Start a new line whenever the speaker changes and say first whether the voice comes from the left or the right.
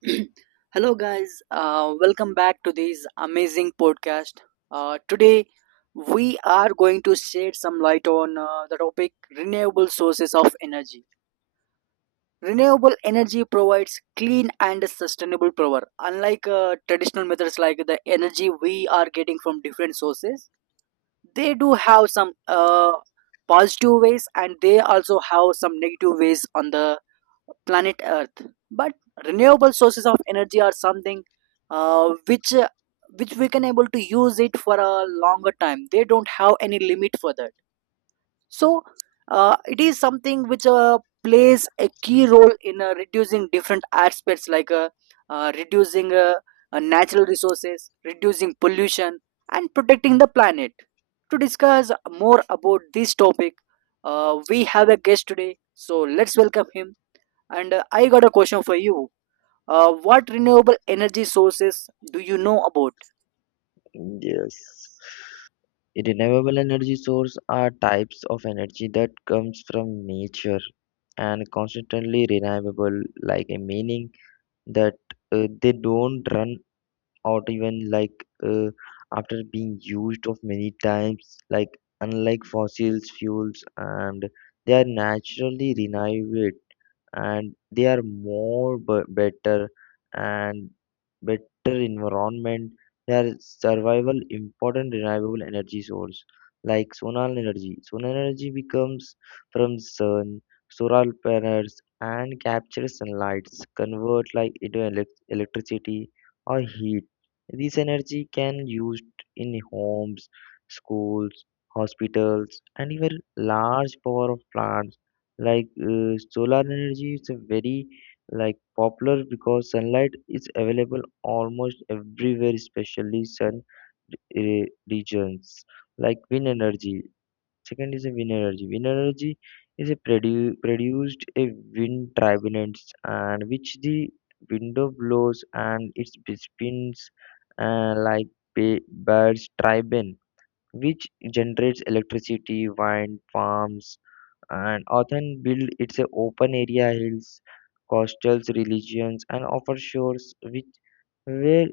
right: Hello, guys. Welcome back to this amazing podcast. Today, we are going to shed some light on the topic renewable sources of energy. Renewable energy provides clean and sustainable power. Unlike traditional methods like the energy we are getting from different sources, they do have some positive ways, and they also have some negative ways on the planet Earth. But renewable sources of energy are something uh, which uh, which we can able to use it for a longer time. They don't have any limit for that. So it is something which plays a key role in reducing different aspects like reducing natural resources, reducing pollution, and protecting the planet. To discuss more about this topic, we have a guest today. So let's welcome him. And I got a question for you. What renewable energy sources do you know about?
left: Yes. Renewable energy source are types of energy that comes from nature and constantly renewable, like a meaning that they don't run out even like after being used of many times, like unlike fossils fuels, and they are naturally renewable and they are more better and better environment. Their survival important renewable energy source like solar energy. Solar energy becomes from sun, solar panels, and captures sunlight, convert like into electricity or heat. This energy can used in homes, schools, hospitals, and even large power of plants like solar energy is a very like popular because sunlight is available almost everywhere, especially sun regions like wind energy. Second is a wind energy. Wind energy is a produced a wind turbines and which the window blows and it spins like birds turbine, which generates electricity, wind farms, and often build its open area hills coastal regions and offshore shores which where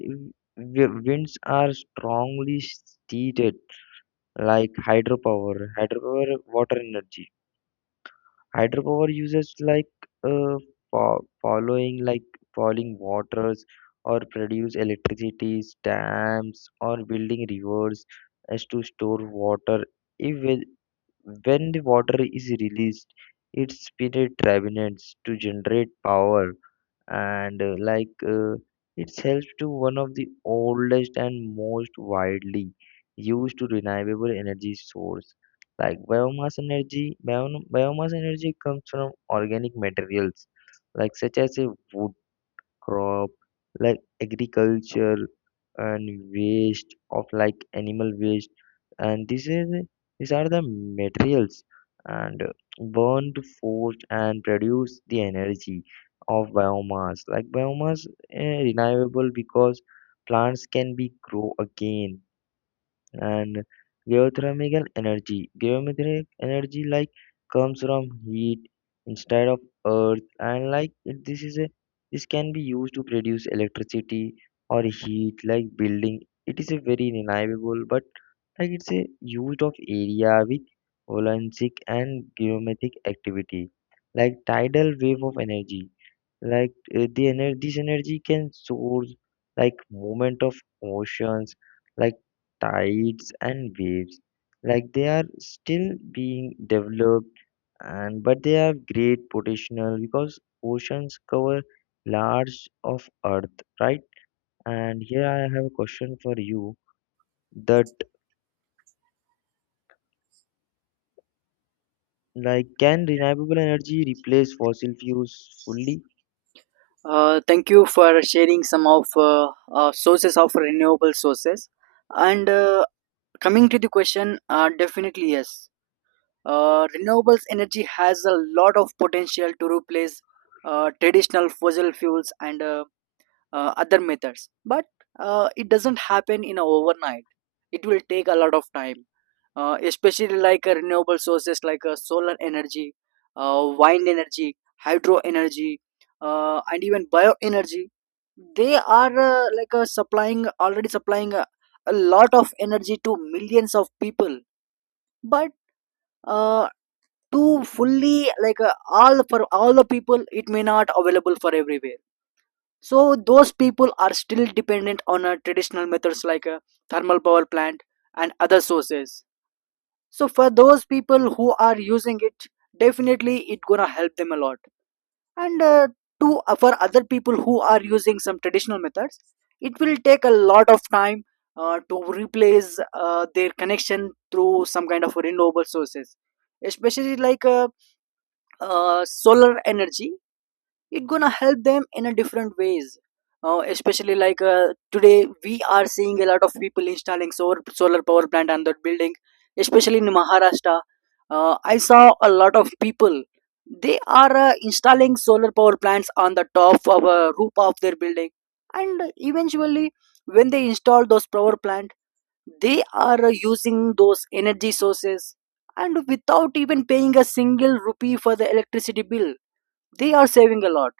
left: winds are strongly steered like hydropower water energy hydropower uses like uh, following like falling waters or produce electricity dams or building rivers as to store water if when the water is released, it spins turbines to generate power, and it helps to one of the oldest and most widely used to renewable energy source. Like biomass energy, biomass energy comes from organic materials, like such as a wood crop like agriculture and waste of like animal waste and this is these are the materials and burned forced and produce the energy of biomass like biomass renewable because plants can be grow again and geothermal energy. Geothermal energy like comes from heat instead of earth and like this is a this can be used to produce electricity or heat like building. It is a very reliable but like it's a used of area with volcanic and geometric activity like tidal wave of energy like the energy this energy can source like movement of oceans like tides and waves like they are still being developed and but they have great potential because oceans cover large of earth, right? And here I have a question for you that like can renewable energy replace fossil fuels fully?
right: Thank you for sharing some of sources of renewable sources. And coming to the question, definitely yes. Renewables energy has a lot of potential to replace traditional fossil fuels and other methods, but it doesn't happen in a overnight. It will take a lot of time, especially like renewable sources like solar energy, wind energy, hydro energy, and even bioenergy. They are like supplying already supplying a lot of energy to millions of people. But uh, to fully like all for all the people, it may not available for everywhere. So those people are still dependent on traditional methods like a thermal power plant and other sources. So for those people who are using it, definitely it gonna help them a lot. And uh, to uh, for other people who are using some traditional methods, it will take a lot of time to replace their connection through some kind of renewable sources, especially like solar energy. It's gonna help them in a different ways. Especially like today we are seeing a lot of people installing solar power plant on their building, especially in Maharashtra. I saw a lot of people, they are installing solar power plants on the top of a roof of their building. And eventually, when they install those power plant, they are using those energy sources, and without even paying a single rupee for the electricity bill, they are saving a lot.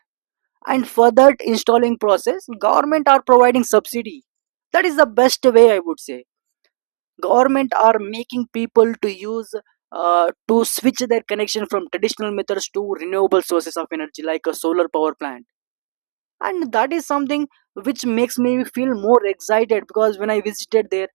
right: And for that installing process, government are providing subsidy. That is the best way, I would say. Government are making people to use to switch their connection from traditional methods to renewable sources of energy like a solar power plant. And that is something which makes me feel more excited, because when I visited there,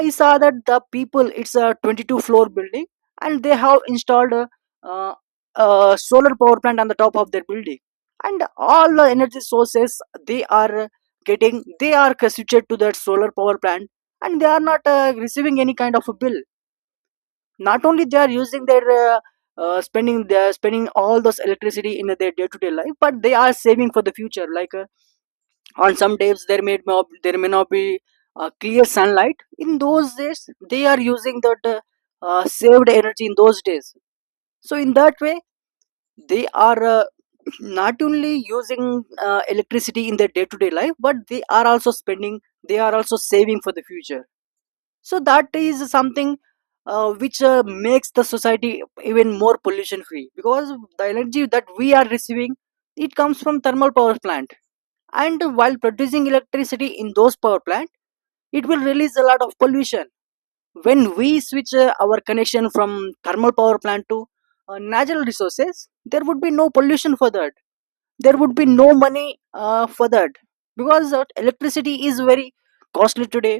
right: I saw that the people, it's a 22 floor building, and they have installed uh, a solar power plant on the top of their building. And all the energy sources they are getting, they are constituted to that solar power plant. And they are not receiving any kind of a bill. Not only they are using their spending they are spending all those electricity in their day-to-day life, but they are saving for the future, like on some days there may not be clear sunlight. In those days, they are using that saved energy in those days. So in that way, they are not only using electricity in their day to day life, but they are also saving for the future. So that is something which makes the society even more pollution free, because the energy that we are receiving, it comes from thermal power plants. And while producing electricity in those power plant, it will release a lot of pollution. When we switch our connection from thermal power plant to natural resources, there would be no pollution for that. There would be no money for that, because electricity is very costly today.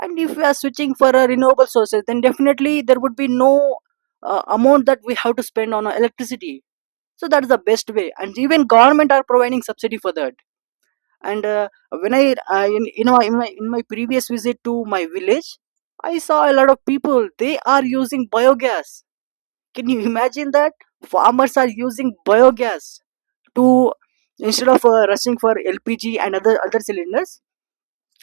right: And if we are switching for renewable sources, then definitely there would be no amount that we have to spend on electricity. So that's the best way, and even government are providing subsidy for that. And when I in, you know in my previous visit to my village, I saw a lot of people, they are using biogas. Can you imagine that? Farmers are using biogas to, instead of rushing for LPG and other cylinders,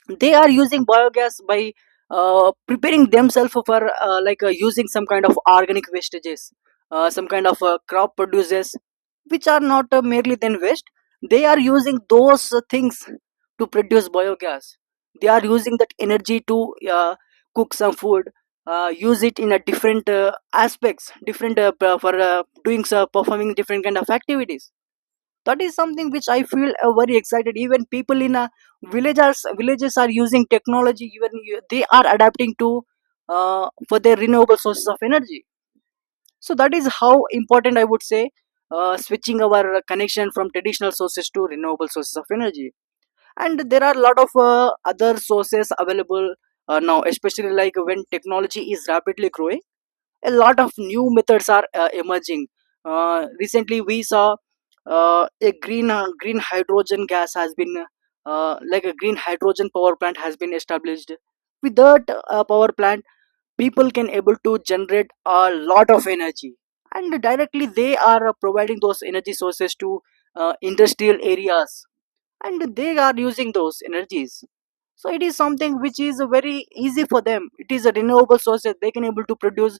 right: they are using biogas by preparing themselves for using some kind of organic wastages, some kind of crop produces which are not merely then waste. They are using those things to produce biogas. They are using that energy to uh, cook some food, use it in a different aspects, different p- for doing so performing different kind of activities. That is something which I feel very excited. Even people in a villagers villages are using technology. Even they are adapting to for their renewable sources of energy. So that is how important, I would say, switching our connection from traditional sources to renewable sources of energy. And there are a lot of other sources available now, especially like when technology is rapidly growing, a lot of new methods are emerging. Recently, we saw a green green hydrogen gas has been like a green hydrogen power plant has been established. With that power plant, people can able to generate a lot of energy, and directly they are providing those energy sources to industrial areas, and they are using those energies. So it is something which is very easy for them. It is a renewable source that they can able to produce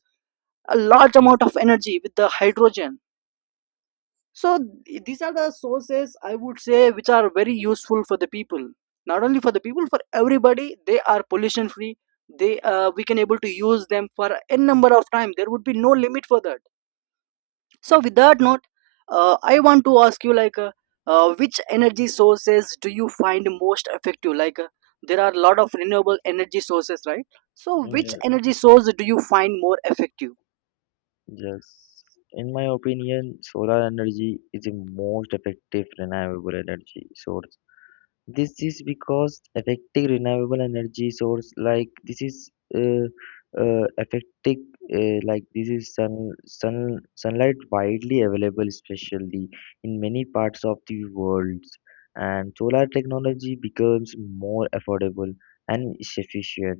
right: a large amount of energy with the hydrogen. So these are the sources, I would say, which are very useful for the people, not only for the people, for everybody. They are pollution free. They We can able to use them for n number of time. There would be no limit for that. So with that note, I want to ask you, like which energy sources do you find most effective? Like there are a lot of renewable energy sources, right? So which
left: Yeah.
right: energy source do you find more effective?
left: Yes, in my opinion, solar energy is the most effective renewable energy source. This is because affecting renewable energy source like this is affecting like this is sun sunlight widely available, especially in many parts of the world, and solar technology becomes more affordable and efficient.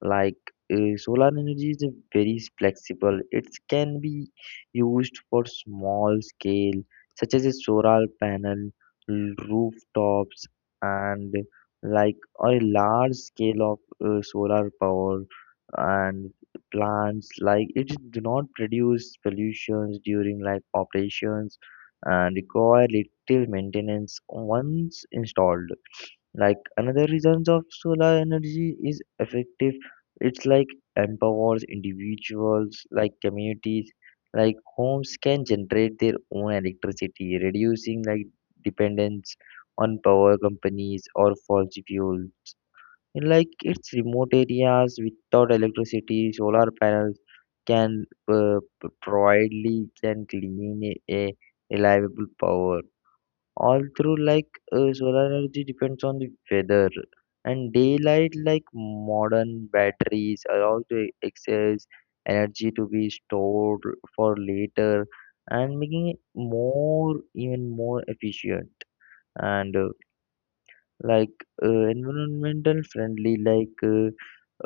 left: Like solar energy is a very flexible; it can be used for small scale, such as a solar panel rooftops and like a large scale of solar power and plants like it do not produce pollutions during like operations and require little maintenance once installed like another reasons of solar energy is effective. It's like empowers individuals, like communities, like homes can generate their own electricity, reducing like dependence on power companies or fossil fuel. In like its remote areas without electricity, solar panels can providely can clean a reliable power all through like solar energy depends on the weather and daylight like modern batteries allow the excess energy to be stored for later and making it more even more efficient and like environmental friendly like uh,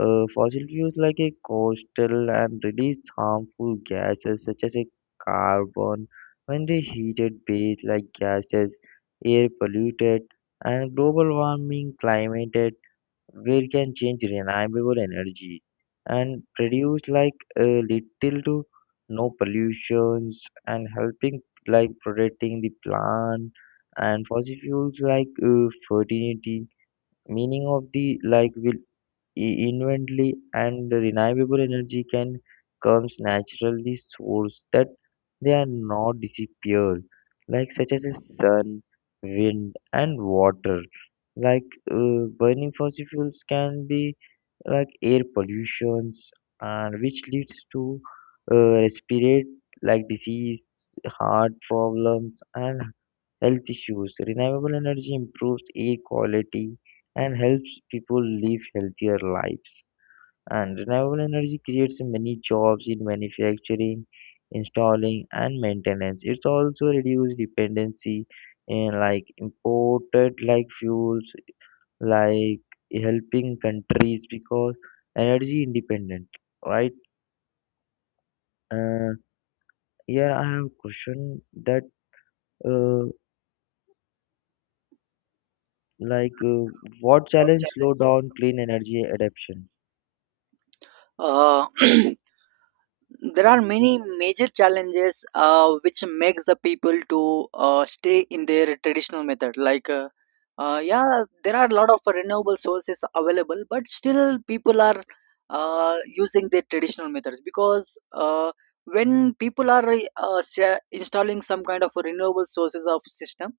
left: uh, fossil fuels like a coastal and release harmful gases such as a carbon when they heated base like gases air polluted and global warming climate where it can change renewable energy and produce like little to no pollutions and helping like protecting the plant and fossil fuels like fertility meaning of the like we inventory and renewable energy can comes naturally source that they are not disappear like such as the sun wind and water like burning fossil fuels can be like air pollutions and which leads to respirate like disease heart problems and health issues renewable energy improves air quality and helps people live healthier lives and renewable energy creates many jobs in manufacturing installing and maintenance it's also reduce dependency in like imported like fuels like helping countries because energy independent, right? Uh, yeah, I have a question that uh, like uh, what challenge slow down clean energy adoption?
right: Uh, there are many major challenges which makes the people to stay in their traditional method. Like yeah, there are a lot of renewable sources available, but still people are using their traditional methods, because when people are installing some kind of renewable sources of system,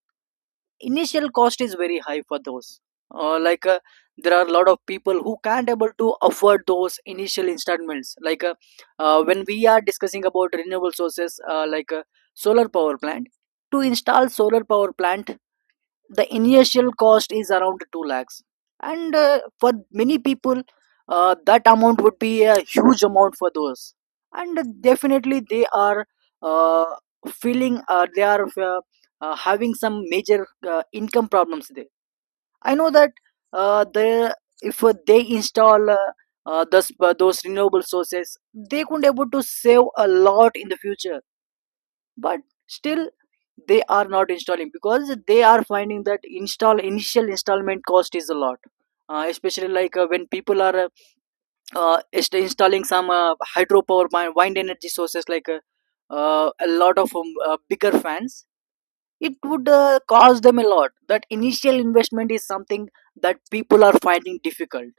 right: initial cost is very high for those, uh, like uh, there are a lot of people who can't able to afford those initial installments. Like when we are discussing about renewable sources solar power plant, to install solar power plant, the initial cost is around 2 lakhs. And for many people, that amount would be a huge amount for those. And definitely they are uh, feeling they are having some major income problems there. I know that they if they install those renewable sources, they could able to save a lot in the future. But still they are not installing, because they are finding that install initial installment cost is a lot. Especially like when people are installing some wind energy sources like a lot of bigger fans, it would cost them a lot. That initial investment is something that people are finding difficult.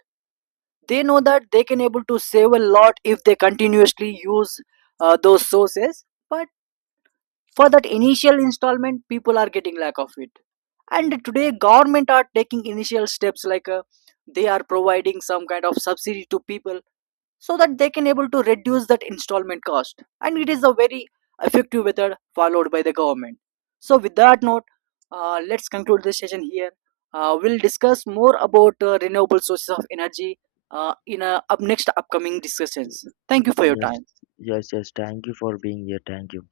right: They know that they can able to save a lot if they continuously use those sources. But for that initial installment, people are getting lack of it. And today government are taking initial steps. Like they are providing some kind of subsidy to people, so that they can able to reduce that installment cost. And it is a very effective method followed by the government. So with that note, let's conclude this session here. We'll discuss more about renewable sources of energy in up next upcoming discussions. Thank you for your
left: Yes,
right: time.
left: yes, yes. Thank you for being here. Thank you.